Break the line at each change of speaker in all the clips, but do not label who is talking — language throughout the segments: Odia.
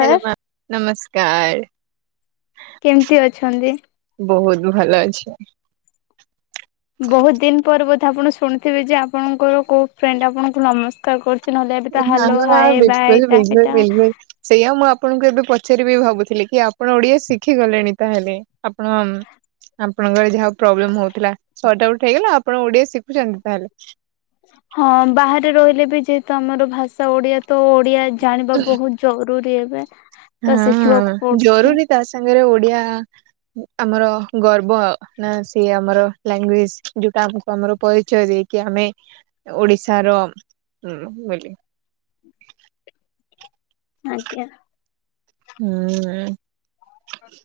ହ୍ୟାଲୋ ମ୍ୟାମ୍ ନମସ୍କାର।
କେମିତି ଅଛନ୍ତି?
ବହୁତ ଭଲ ଅଛି।
ବହୁତ ଦିନ ପରେ ବୋଧେ ଆପଣ ଶୁଣିଥିବେ ଯେ ଆପଣଙ୍କର କୋଉ ଫ୍ରେଣ୍ଡ ଆପଣଙ୍କୁ ନମସ୍ ସ୍କାର କରୁଛି ନହଲେ ଏବେ ତ
ନା
ହାଲୋ
ନା
ହାଏ ବାଏ
ବିଲକୁଲ
ଏଟା
ବିଲକୁଲ
ହେଟା
ବିଲକୁଲ। ସେଇଆ ମୁଁ ଆପଣଙ୍କୁ ଏବେ ପଚାରିବି ଭାବୁଥିଲି କି, ଆପଣ ଓଡ଼ିଆ ଶିଖିଗଲେଣି ତାହେଲେ। ଆପଣ ଆପଣଙ୍କରେ ଯାହା ପ୍ରୋବ୍ଲେମ୍ ହୋଉଥିଲା। ସଟ୍ ଆଉଟ୍ ହେଇଗଲା? ଆପଣ ଓଡ଼ିଆ ଶିଖୁଛନ୍ତି ତାହେଲେ।
ହଁ ବାହାରେ ରହିଲେ ବି ଯେହେତୁ, ଆମର ଭାଷା ଓଡ଼ିଆ ତ ଓଡ଼ିଆ ଜାଣିବା ବହୁତ୍ ଜରୁରୀ ଏବେ। ତ ଶିଖିବାକୁ
ହଁ
ପଡୁଛି
ଜରୁରୀ ତା ସାଙ୍ଗରେ ଓଡ଼ିଆ ଆମର ଗର୍ବ। ନା ସିଏ ଆମର ଲାଙ୍ଗୁଏଜ୍ ଯୋଉଟା ଆମକୁ ଆମର ପରିଚୟ ଦେଇ କି ଆମେ ଓଡ଼ିଶାର ବୋଲି।
ଆଜ୍ଞା।
ହୁଁ।
ହଁ [inaudible]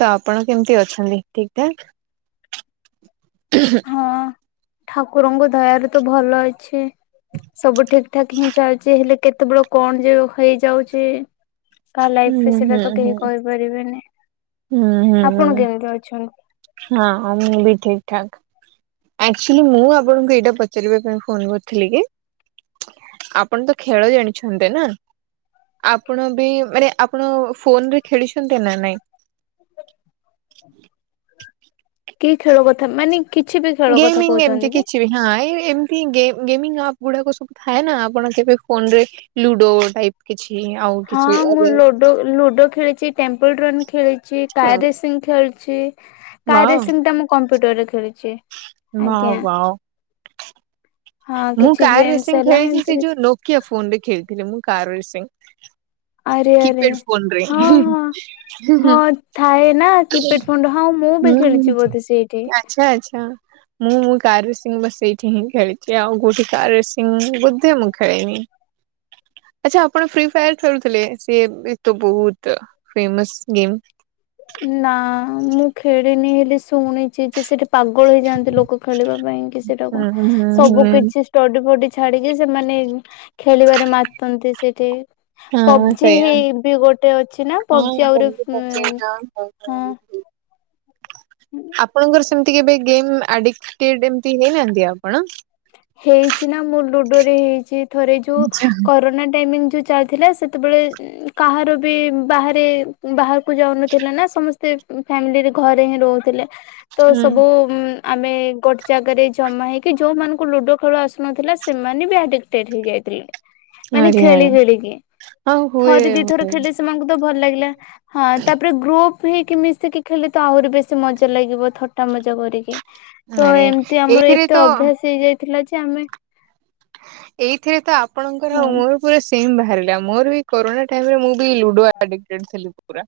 ତ ଆପଣ କେମିତି ଅଛନ୍ତି? ଠିକ୍ ଠାକ୍? ହମ୍ [unintelligible]
ହଁ ଠାକୁରଙ୍କ ଦୟାରୁ ତ ଭଲ ଅଛି। ସବୁ ଠିକ୍ ଠାକ୍ ହିଁ ଚାଲିଛି। ହେଲେ କେତେବେଳେ କଣ ଯେ ହେଇଯାଉଛି କା
ହୁଁ
ଲାଇଫ୍ ରେ ସେଇଟା
ହୁଁ
ତ କେହି
ହୁଁ।
କହିପାରିବେନି। ଆପଣ କେମିତି ଅଛନ୍ତି?
ହଁ ହଁ ମୁଁ ବି ଠିକ୍ ଠାକ୍। ଆକ୍ଚିଲି ମୁଁ ଆପଣଙ୍କୁ ଏଇଟା ପଚାରିବା ପାଇଁ ଫୋନ୍ କରିଥିଲି କି ଆପଣ ତ ଖେଳ ଜାଣିଛନ୍ତି ନା? ଆପଣ ବି ମାନେ ଆପଣ ଫୋନ୍ ରେ ଖେଳିଛନ୍ତି ନା ନାଇଁ?
କି ଖେଳ କଥା, ମାନେ କିଛି ବି ଖେଳ କଥା
ଗେମିଙ୍ଗ ଏମିତି
କହୁଛନ୍ତି କି?
କିଛି ବି ହଁ ଏଇ ଏମିତି ଗେମ୍ ଗେମିଙ୍ଗ ଆପ୍ ଗୁଡ଼ାକ ସବୁ ଥାଏ ନା, ଆପଣ କେବେ ଫୋନ୍ ରେ ଲୁଡ଼ୋ ଟାଇପ୍। କିଛି ଆପ୍
ହଁ ମୁଁ ଲୁଡ଼ୋ, ଲୁଡ଼ୋ ଖେଳିଛି, ଟେମ୍ପଲ୍ ରନ୍ ଖେଳିଛି। କାର ରେସିଂ ଖେଳିଛି କାର୍ ରେସିଂ ଟା ମୁଁ କମ୍ପ୍ୟୁଟର୍ ରେ ଖେଳିଛି।
ମାଁ
ଆଜ୍ଞା
ୱାଓ।
ହଁ
ମୁଁ
କିଛି
କାର୍
ଗେମ୍ସ
ରେସିଂ
ହେଲା
ଖେଳିଛି ସେ
ଏମିତି କିଛି
ଯୋଉ ନୋକିଆ ଫୋନ୍ ରେ ଖେଳିଥିଲି ମୁଁ କାର୍ ରେସିଂ।
ଆରେ ଆରେ
କିପ୍ୟାଡ ଫୋନ ରେ
ହଁ ହଁ ହଁ
ହୁଁ
ଥାଏନା କିପଟ୍ ଫଣ୍ଡ୍ ହଁଉ ମୁଁ ବି
ହୁଁ
ଖେଳିଛି ବୋଧେ ସେଇଠି।
ଆଚ୍ଛା ଆଚ୍ଛା ମୁଁ ମୁଁ କାର୍ ରେସିଂ ବା ସେଇଠି ହିଁ ଖେଳି ଛି ଆଉ କୋଉଠି କାର୍ ରେସିଂ ବୋଧେ ମୁଁ ଖେଳିନି। ଆଚ୍ଛା ଆପଣ ଫ୍ରି ଫାୟାର୍ ଖେଳୁଥିଲେ? ସିଏ ବି ତ ବହୁତ ଫେମସ୍ ଗେମ୍।
ନା ମୁଁ ଖେଳିିନି ହେଲେ ଶୁଣିଛି ଯେ ସେଠ୍ ପାଗଳ ହେଇଯାଆନ୍ତି ଲୋକ ଖେଳିବା ପାଇଁ କି ସେଟାକୁ।
ହୁଁ ହୁଁ ହୁଁ
ସବୁ କିଛି ଟଡ଼ି ଫଡ଼ି ଛାଡିକି ସେମାନେ ଖେଳିବାରେ ମାତନ୍ତି ସେଠି।
ହଁ
ପବ୍ଜି
ସେଇଆ
ହେଇ ବି ଗୋଟେ ଅଛି ନା? ପବ୍ଜି ଆହୁରି
ହଁ ହ
ହଁ
ହ। ଆପଣଙ୍କର ସେମିତି କେବେ ଗେମ୍ ଆଡିକ୍ଟେଡ଼୍ ଏମତି ହେଇନାହାନ୍ତି ଆପଣ?
ହେଇଛି ନା ମୁଁ ଲୁଡ଼ୋ ରେ ହେଇଛି ଥରେ ଯୋଉ
ହୁଁ
କରୋନା ଟାଇମିଂ ଯୋଉ ଚାଲ୍ ଥିଲା ସେତେବେଳେ କାହାର ବି ବାହାରେ ବାହାରକୁ ଯାଉନଥିଲେ ନା ସମସ୍ତେ ଫ୍ୟାମିଲିରେ ଘରେ ହିଁ ରହୁଥିଲେ। ତ ସବୁ ଆମେ ଗୋଟେ ଜାଗାରେ ଜମା ହେଇକି ଯୋଉ ମାନଙ୍କୁ ଙ୍କୁ ଲୁଡ଼ୋ ଖେଳୁ ଆସୁନଥିଲା ସେମାନେ ବି ଆଡିକ୍ଟେଡ଼୍ ହେଇଯାଇଥିଲେ। ମାନେ
ଆରେ
ଖେଳି
ଆରେ
ଖେଳିକି।
ହଁ ହୁଏ
ଥରେ ଦି ଥର ଖେଳିଳେ ସେ ସେମାନଙ୍କୁ ତ ଭଲ ଲାଗିଲା। ହଁ ତାପରେ ଗ୍ରୁପ୍ ଫ୍ରି ହେଇକି ମିଶିକି ଖେଳି ତ ଆହୁରି ବେଶୀ ମଜା ଲାଗିବ। ଥଟ୍ଟା ମଜା କରିକି। ତ
ଆରେ
ଏମତି ଆମର
ଏଇଥିରେ ତ
ଏତେ ଅଭ୍ୟାସ ହେଇଯାଇଥିଲା ଯେ ଆମେ
ଏଇଥିରେ ତ ଆପଣଙ୍କର ଆଉ
କୁହନି।
ମୋର ପୁରା ସେମ୍ ବାହାରିଲା। ମୋର ବି କୋରନା ଟାଇମ୍ ରେ ମୁଁ ବି ଲୁଡୁ ଆଡ଼ିକ୍ଟେଡ଼୍ ଥିଲି ପୁରା।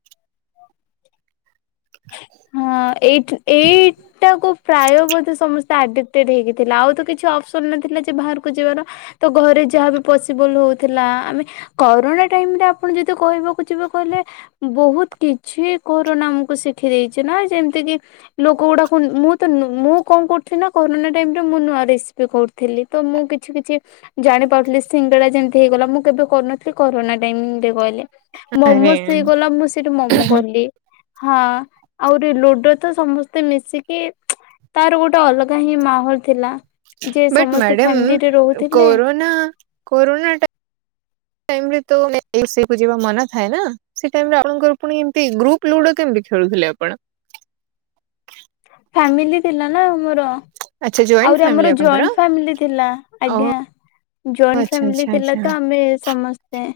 ହଁ ଏଇଠ ଏଇ ଟା କ ପ୍ରାୟ ମଧ୍ୟ ସମସ୍ତେ ଆଡିକଟେଡ ହେଇକି ଥିଲା ଆଉ ତ କିଛି ଅପସନ ନଥିଲା ଯେ ବାହାରକୁ ଯିବାର। ତ ଘରେ ଯାହାବି ପସିବଲ ହଉଥିଲା ଆମେ କରୋନା ଟାଇମ ରେ ଆପଣ ଯଦି କହିବାକୁ ଯିବେ କହିଲେ ବହୁତ କିଛି କରରନା ଆମକୁ ଶିଖି ଦେଇେଇଛି ନା ଯେମତି କି ଲୋକ ଗୁଡାକ ମୁଁ ତ ମୁଁ କଣ କରୁି ନା କରୋନା ଟାଇମ ରେ ମୁଁ ନୂଆ ରେସିପି କରୁ ଥିଲି ତ ମୁଁ କିଛି କିଛି ଜାଣି ପାରୁଥିଲି ସିଙ୍ଗଡା ଯେମିତି ହେଇଗଲା ମୁଁ କେବେ କରୁନଥିଲି କରୋନା ଟାଇମରେ କହିଲେ। ମୋମୋ ହେଇ ଗଲା ମୁଁ ସେଇଠି ମୋମୋ କଲି ହଁ। ଆହୁରି ଲୁଡୋ ତ ସମସ୍ତେ ମିଶିକି ତାର ଗୋଟେ ଅଲଗା ହିଁ ମାହୋଲ ଥିଲା। ଯେ
ବଟ
ସମସ୍ତେ
ମ୍ୟାଡ଼ମ
ଫ୍ୟାମିଲିରେ ରହୁଥିଲେ
କରନା କରନା ଟାଇ ଯିବା ମନା ଏ ସେ ଟାଇ ଆପଣଙ୍କର ପୁଣି ଏ ଗ୍ରୁପ ଲୁଡୋ କେମିତି ଖେଳୁଥିଲେ ଆପଣ?
ଫାମିଲି ଥିଲା ନା ମୋର।
ଆଚ୍ଛା ଜଏଣ୍ଟ
ଆହୁରି
ଫ୍ୟାମିଲି
ଆମର
ଆପଣଙ୍କର?
ଜଏଣ୍ଟ ଫାମିଲି ଥିଲା
ଓହୋ
ଆଜ୍ଞା। ଜଏଣ୍ଟ
ଆଚ୍ଛା ଆଚ୍ଛା
ଫାମିଲି ଥିଲା
ଆଚ୍ଛା
ତ ଆମେ ସମସ୍ତେ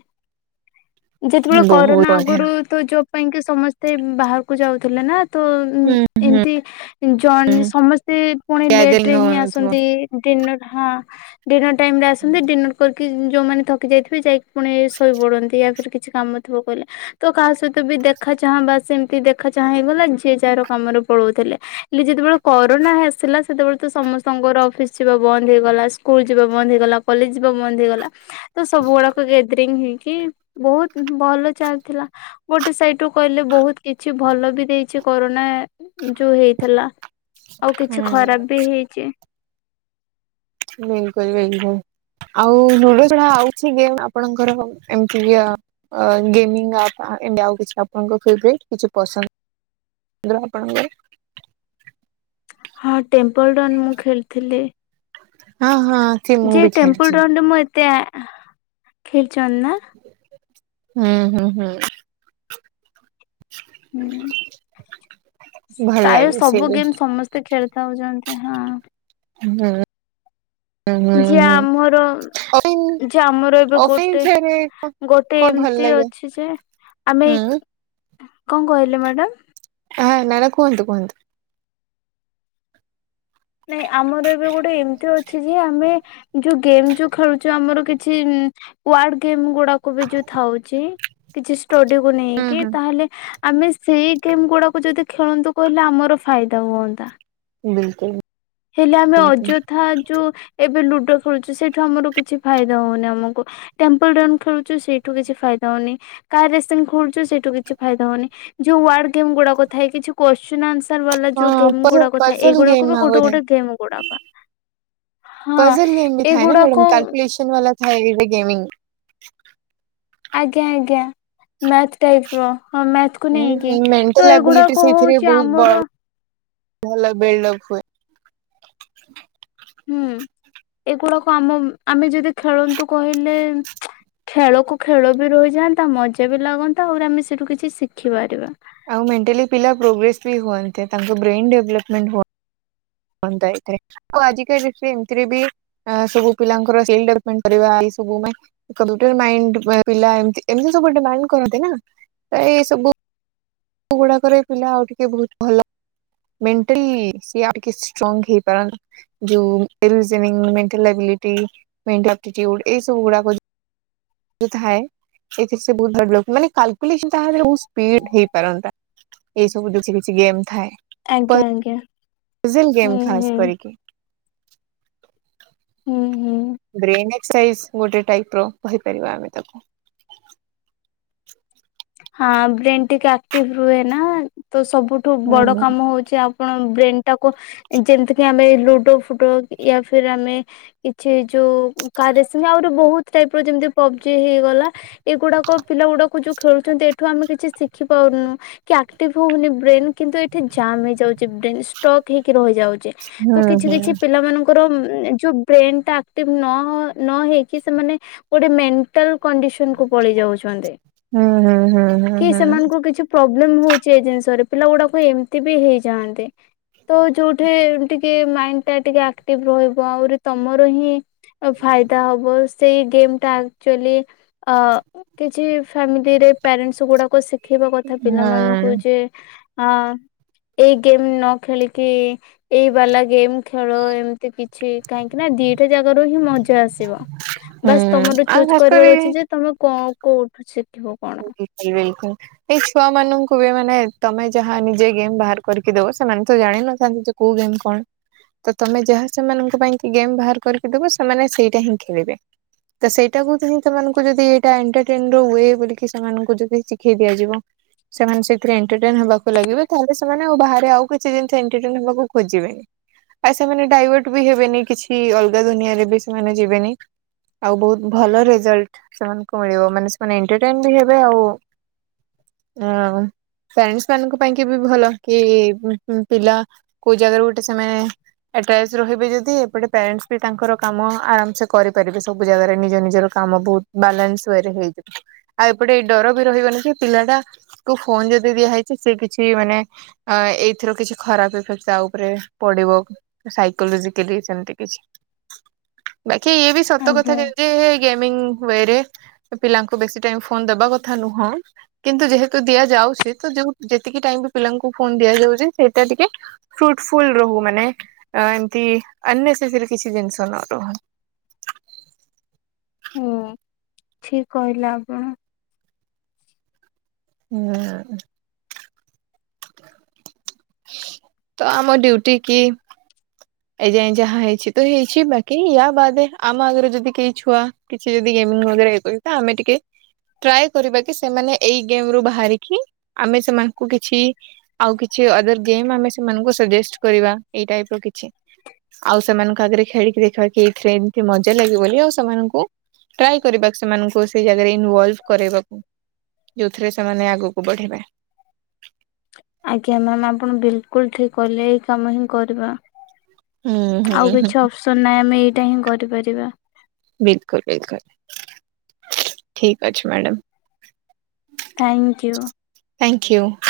ଯେତେବେଳେ
ବହୁତ
କରୋନା
ବଢିଆ
ଆଗରୁ ତ ଯୋବ ପାଇଁ କି ସମସ୍ତେ ବାହାରକୁ ଯାଉଥିଲେ ନା। ତ ଉ
ହୁଁ।
ଏମିତି
ହୁଁ
ଜଣ ସମସ୍ତେ ପୁଣି ଲେଟ୍
ଗ୍ୟାଦରିଙ୍ଗ ହଉନଥିବ
ଡି ହଁ ଡିନର ଟାଇମରେ ଆସନ୍ତି ଡିନର କରିକି ଯୋଉମାନେ ଥକି ଯାଇଥିବେ ଯାଇ ପୁଣି ଶୋଇ ପଡନ୍ତି ୟ ଫର କିଛି କାମ ଥିବ କହିଲେ ତ କାହା ସହିତ ବି ଦେଖା ଚାହାଁ ବା ସେମିତି ଦେଖା ଚାହାଁ ହେଇଗଲା ଯିଏ ଯାହାର କାମରେ ପଳଉଥିଲେ। ଯେତେବେଳେ କରୋନା ଆସିଲା ସେତେବେଳେ ତ ସମସ୍ତଙ୍କର ଅଫିସ ଯିବା ବନ୍ଦ ହେଇଗଲା ସ୍କୁଲ ଯିବା ବନ୍ଦ ହେଇଗଲା କଲେଜ ଯିବା ବନ୍ଦ ହେଇଗଲା। ତ ସବୁ ଗୁଡାକ ଗେଦରିଙ୍ଗ ହେଇକି ବହୁତ ଭଲ ଚାଲିଥିଲା। ଗୋଟେ ସେଇଟୁ କହିଲେ ବହୁତ କିଛି ଭଲ ବି ଦେଇଛି କରୋନା ଯୋଉ ହେଇଥିଲା ଆଉ କିଛି
ହୁଁ
ଖରାପ ବି ହେଇଛି।
ବିଲକୁଲ ବିଲକୁଲ ଆଉ ନୁଡଲ ଯା ଆଉଛି କି ଆପଣଙ୍କର ଏମିତି କି? ଗେମିଙ୍ଗ ଆପ କିଛି ଆପଣଙ୍କ ଫେବଟ କି ପସନ୍ଦ ଆ୍ର ଆପଣଙ୍କର?
ହଁ ଟେମ୍ପଲ୍ ରନ୍ ମୁଁ ଖେଳିଥିଲି।
ହଁ ହଁ ସେ ମୁଁ
ଯେ
ବି
ଟେମ୍ପଲ
ଖେଳିଛି
ରନ ମୁଁ ଏତେ ଖେଳିଛନ୍ତି ନା?
ହୁଁ ହୁଁ ହୁଁ
ହୁଁ
ଭଲ
ପ୍ରାୟ
ଲାଗେ
ସବୁ
ସିଏ
ଗେମ୍ ସମସ୍ତେ ଖେଳିଥାଉଛନ୍ତି। ହଁ
ହଁ
ଯେ ଆମର
ହଁ
ଯେ
ହ
ଆମର ଏବେ ଗୋଟେ
ଅଫ
ଗୋଟେ ଏମିତି ଅଛି ଯେ ଆମେ
ହୁଁ ହଁ
କଣ କହିଲେ ମ୍ୟାଡାମ?
ହଁ ନଲେ କୁହନ୍ତୁ କୁହନ୍ତୁ?
ନାଇଁ ଆମର ଏବେ ଗୋଟେ ଏମିତି ଅଛି ଯେ ଆମେ ଯୋଉ ଗେମ ଯୋଉ ଖେଳୁଛୁ ଆମର କିଛିାର୍ ଗେମ୍ ଗୁଡା କ ବି ଯୋଉ ଥାଉଛି କିଛି ଷ୍ଟଡି କୁ
ହୁଁ
ନେଇକି
ହୁଁ।
ତାହେଲେ ଆମେ ସେଇ ଗେମ୍ ଗୁଡାକୁ ଯଦି ଖେଳନ୍ତୁ କହିଲେ ଆମର ଫାଇଦା ହୁଅନ୍ତା
ବିଲକୁଲ
ହେଲେ ଆମେ ଅଯଥା ଯୋଉ ଏବେ ଲୁଡୋ ଖେଳୁଛୁ ସେଇଠୁ ଆମର କିଛି ଫାଇଦା ହଉନି ଆମକୁ ଟେମ୍ପଲ ରନ୍ ଖେଳୁଛୁ ସେଇଠୁ କିଛି ଫାଇଦା ହଉନି, କାର ରେସିଙ୍ଗ ଖେଳୁଛୁ ସେଇଠୁ କିଛି ଫାଇଦା ହଉନି, ଯୋଉ ୱାର୍ଡ ଗେମ୍ ଗୁଡାକ ଥାଏ କିଛି କ୍ବସିନ ଆନ୍ସ୍ଵର ବାଲା ଯୋଉ
ହଁ
ଗେମ୍
ପଜଲ
ଗୁଡାକ ଥାଏ
ପଜଲ
ଏଇଗୁାକୁ
ଗେମ୍
ଗୋଟେ
ଥାଏ
ଗୋଟେ ଗେମ୍ ଗୁଡାକ। ହଁ
ପଜଲ ଗେମ୍ ବି ଥାଏ ନା
ଏଗୁଡାକ
ମ୍ୟାଡାମ [inaudible] ବାଲା ଥାଏ ଗେମିଙ୍ଗ।
ଆଜ୍ଞା ଆଜ୍ଞା ମେଥ ଟାପିଇ ର ହଁ ମେଥ କୁ ନେଇକି
ହୁଁ ମେଣ୍ଟାଲ
ତ
ଆବିଲିଟି
ଏଗୁଡାକ
ସେଇଥିରେ
ହଉଛି
ବହୁତ
ଆମର
ବଡ ଭଲ ବିଲ୍ଡ ଅପ ହୁଏ।
ହୁଁ ଏଗୁଡାକୁ ଆମ ଆମେ ଯଦି ଖେଳନ୍ତୁ କହିଲେ ଖେଳକୁ ଖେଳ ବି ରହିଯାଆନ୍ତା ମଜା ବି ଲାଗନ୍ତା ଆହୁରି ଆମେ ସେଠୁ କିଛି ଶିଖିପାରିବା।
ଆଉ ମେଣ୍ଟାଲି ପିଲା ପ୍ରୋଗ୍ରେସ ବି ହୁଅନ୍ତି ତାଙ୍କ ବ୍ରେନ ଡେଭଲପମେଣ୍ଟ ହୁ ବନ୍ଦ ଥାଏ ଏଥରେ ଆଉ ଆଜିକା ଡେଟରେ ଏମିତିରେ ବି ସବୁ ପିଲାଙ୍କର ସ୍କିଲ ଡେଭଲପମେଣ୍ଟ କରିବା ଏ ସବୁ ପାଇଁ କମ୍ପୁଟର ମାଇଣ୍ଡି ପିଲା ଏମତି ସବୁ ଡିମାଣ୍ଡ କରନ୍ତି ନା ପ୍ର ଏ ସବୁ ସବୁ ଗୁଡାକରେ ପିଲା ଆଉ ଟିକେ ବହୁତ ଭଲ ମେଣ୍ଟାଲି ସିଏ ଆଉ କିଛି ଷ୍ଟ୍ରଙ୍ଗ ହେଇପାରାନ୍ତି। [inaudible] ଜଉ ଥାଏ ଏଥି ରେ ସବୁ ବହୁତ ବଡ ଲୋକ ମାନେ କଲ। ତାରେ ବହୁତ ସ୍ପିଡ ହେଇପାରନ୍ତା ଏଇ ସବୁ କିଛି କିଛି ଗେମ୍ ଥାଏ।
ଆଜ୍ଞା ଆଜ୍ଞା।
ଫିଜଲ
ହୁଁ
ଗେମ୍ ଖାସ୍
ହୁଁ
କରିକି।
ହୁଁ ହୁଁ।
ବ୍ରେନଏସ୍କ ସାଇଜ ଗୋଟେ ଟାଇପ ର କହିପାରିବା ଆମେ ତାକୁ।
ହଁ ବ୍ରେନ ଟିକେ ଆକ୍ଟିଭି ରୁହେ ନା ତ ସବୁଠୁ
ହୁଁ
ବଡ କାମ ହଉଛି ଆଉ କଣ ବ୍ରେନ ଟାକୁ ଯେମତିକ ଆମେ ଲୁଡୋ, ଫୁଡୋ ୟା ଫିର ଆମେ କିଛି ଯୋଉ କାଦ ସିଂ ଆହୁରି ବହୁତ ଟାଇପ ର ଯେମିତି ପବଜି ହେଇଗଲା ଏଗୁଡାକ ପିଲା ଗୁଡାକୁ ଯୋଉ ଖେଳୁଛନ୍ତି ଏଠୁ ଆମେ କିଛି ଶିଖି ପାରୁନୁ କି ଆକ୍ଟିଭ ହଉନି ବ୍ରେନ କିନ୍ତୁ ଏଠି ଜାମ ହେଇଯାଉଛି ବ୍ରେନ୍ ଷ୍ଟକ ହେଇକି ରହିଯାଉଛି।
ହୁଁ
ତ
ହୁଁ
କିଛି କିଛି
ହୁଁ
ପିଲାମାନଙ୍କୁ ଙ୍କର ଯୋଉ ବ୍ରେନ ଟା ଆକ୍ଟିଭ ନ ନ ହେଇକି ସେମାନେ ଗୋଟେ ମେଣ୍ଟାଲ କଣ୍ଡିସନ କୁ ପଳେଇ ଯାଉଛନ୍ତି।
ହୁଁ ହୁଁ ହୁଁ ହୁଁ।
କି ସେମାନଙ୍କୁ କିଛି ପ୍ରୋବ୍ଲେମ ହଉଛି ଏ ଜିନିଷରେ ପିଲା ଗୁଡାକୁ ଏମତି ବି ହେଇଯାଆନ୍ତି। ତ ଯୋଉଠି ଟିକେ ମାଇଣ୍ଡ ଟା ଟିକେ ଆକ୍ଟିଭ ରହିବ ଆହୁରି ତମର ହିଁ ଫାଇଦା ହବ ସେଇ ଗେମ୍ ଟା ଆକ୍ଚୁଲି ଅ କିଛି ସେମିତିରେ ପ୍ୟାରେଣ୍ଟସ ଗୁଡାକ ଶିଖେଇବା କଥା
ହୁଁ
ପିଲାମାନଙ୍କୁ ଯେ ହଁ ଏଇ ଗେମ୍ ନ ଖେଳିକି ଏଇ ବାଲା ଗେମ୍ ଖେଳ ଏମିତ ଏମିତି କିଛି କାହିଁକି ନା ଦିଟା ଜାଗାରୁ ହିଁ ମଜା ଆସିବ। ବାସ୍ ତମର
ଆଉ
ଚୁଜ୍
ଖାସ୍ କରି
କରିବାର ଅଛି ଯେ ତମେ କଣ କୋଉ ଠୁ
ବିଲକୁଲ। ଏଇ ଛୁଆ ମାନଙ୍କୁ ବି ମାନେ ତମେ ଯାହା ନିଜେ ଗେମ୍ ବାହାର କରିକି ଦବ ସେମାନେ ତ ଜାଣିନଥାନ୍ତି କୋଉ ଗେମ କଣ? ତ ତମେ ଯାହା ସେମାନଙ୍କ ପାଇଁ କି ଗେମ୍ ବାହାର କରିକି ଦେବ ସେମାନେ ସେଇଟା ହିଁ ଖେଳିବେ, ତ ସେଇଟାକୁ ହିଁ ସେମାନଙ୍କୁ ଯଦି ଏଇଟା ଏଣ୍ଟରଟେନ ରୁ ହୁଏ ବୋଲି, ଖୀ ସେମାନଙ୍କୁ ଯଦି ଶିଖେଇ ଦିଆଯିବ, ସେମାନେ ସେଥିରେ ଏଣ୍ଟରଟେନ ହେବାକୁ ଲାଗିବେ ତାହେଲେ ସେମାନେ ଆଉ ବାହାରେ ଆଉ କିଛି ଜିନିଷ ଏଣ୍ଟରଟେନ ହେବାକୁ ଖୋଜିବେ, ଆଉ ସେମାନେ ଡାଇଭର୍ଟ ବି ହେବେନି କିଛି ଅଲଗା ଦୁନିଆରେ ବି ସେମାନେ ଯିବେନି, ଆଉ ବହୁତ୍ ଭଲ ରେଜଲଟ୍ ସେମାନଙ୍କୁ ମିଳିବ ମାନେ ସେମାନେ ଏଣ୍ଟରଟେନ ବି ହେବେ ଆଉ, ହଁ, ଫ୍ୟାରେଣ୍ଟସ୍ ମାନଙ୍କ ପାଇଁ କି ବି ଭଲ କି ହୁଁ-ହୁଁ ପିଲା କୋଉ ଜାଗାରୁ ଗୋଟେ ସେମାନେ, ଏଟ୍ଟଚ୍ଛ ରହିବେ ଯଦି ଏପଟେ ପ୍ୟାରେଣ୍ଟସ୍ ବି ତାଙ୍କର କାମ ଆରାମ୍ ସେ କରିପାରିବେ ସବୁ ଜାଗାରେ ନିଜ ନିଜର, କାମ ବହୁତ୍ ବାଲାନ୍ସ୍ ୱରେ ହେଇଯିବ ଆଉ ଏପଟେ ଏଇ ଡର ବି ରହିବନି ଯେ ପିଲାଟା, କୁ ଫୋନ୍ ଯଦି ଦିଆ ହେଇଛି ସେ କିଛି ମାନେ, ଅ ଏଇଥିରୁ କିଛି ଖରାପ୍ ଇଫେକ୍ଟ ତା ଉପରେ ପଡ଼ିବ, ସାଇକୋଲୋଜିକାଲି ସେମିତି କିଛି, ବାକି ଇଏ ବି ସତ କଥା
ଆଜ୍ଞା
ଯେମିତି ହେ ଗେମିଙ୍ଗ ୱେରେ ପିଲାଙ୍କୁ ବେଶୀ ତେ ଆଉ ଫୋନ୍ ଦେବା କଥା ନୁହଁ, କିନ୍ତୁ ଯେହେତୁ ଦିଆଯାଉଛି ତ ଯଉ ଯେତିକି ଟାଇମ ବି ପିଲାଙ୍କୁ ଫୋନ୍ ଦିଆଯାଉଛି ସେଇଟା ଟିକେ, ଫ୍ରୁଟଫୁଲ ରହୁ ମାନେ ଆ ଏମତି ଅନନେସେଶରି କିଛି ଜିନିଷ ନ ରହୁ,
ହୁଁ ଠିକ୍ କହିଲେ ଆପଣ,
ହୁଁ-ହୁଁ, ତ ଆମ ଡ୍ୟୁଟି କି, ଏଇ ଯାଇ ଯାହା ହେଇଛି ତ ହେଇଛି ବାକି ୟା ବାଦେ ଆମ ଆଗରେ ଯଦି କେହି ଛୁଆ, କିଛି ଯଦି ଗେମିଂ ବଗେରା ଇଏ କରିକି ତ ଆମେ ଟିକେ, ଟ୍ରାଏ କରିବା କି ସେମାନେ ଏଇ ଗେମ୍ ରୁ ବାହାରିକି ଆମେ ସେମାନଙ୍କୁ କିଛି, ଆଉ କିଛି ଅଦର ଗେମ୍ ଆମେ ସେମାନଙ୍କୁ ସଜେଷ୍ଟ୍ କରିବା ଏଇ ଟାଇପ୍ ର କିଛି, ଆଉ ସେମାନଙ୍କ ଆଗରେ ଖେଳିକି ଦେଖିବାକୁ ଏଇ ଟ୍ରେନ୍ ମଜା ଲାଗେ ବୋଲି ଆଉ ସେମାନଙ୍କୁ, ଟ୍ରାଏ କରିବା ସେମାନଙ୍କୁ ସେଇ ଜାଗାରେ ଇନଭଲଭ କରାଇବାକୁ, ଯୋଉଥିରେ ସେମାନେ ଆଗକୁ ବଢି଼ବେ,
ଆଜ୍ଞା ମ୍ୟାମ୍ ଆପଣ ବିଲକୁଲ ଠିକ୍ କଲେ ଏଇ କାମ ହିଁ କରିବା,
ହୁଁ ହୁଁ
ଆଉ
ହୁଁ
କିଛି ଅପସନ୍ ନାହିଁ ଆମେ ଏଇଟା ହିଁ କରିପାରିବା,
ବିଲକୁଲ-ବିଲକୁଲ ଠିକ୍ ଅଛି ମ୍ୟାଡ଼ାମ୍,
ଥ୍ୟାଙ୍କ କିୟୁ।
ଥ୍ୟାଙ୍କ କିୟୁ।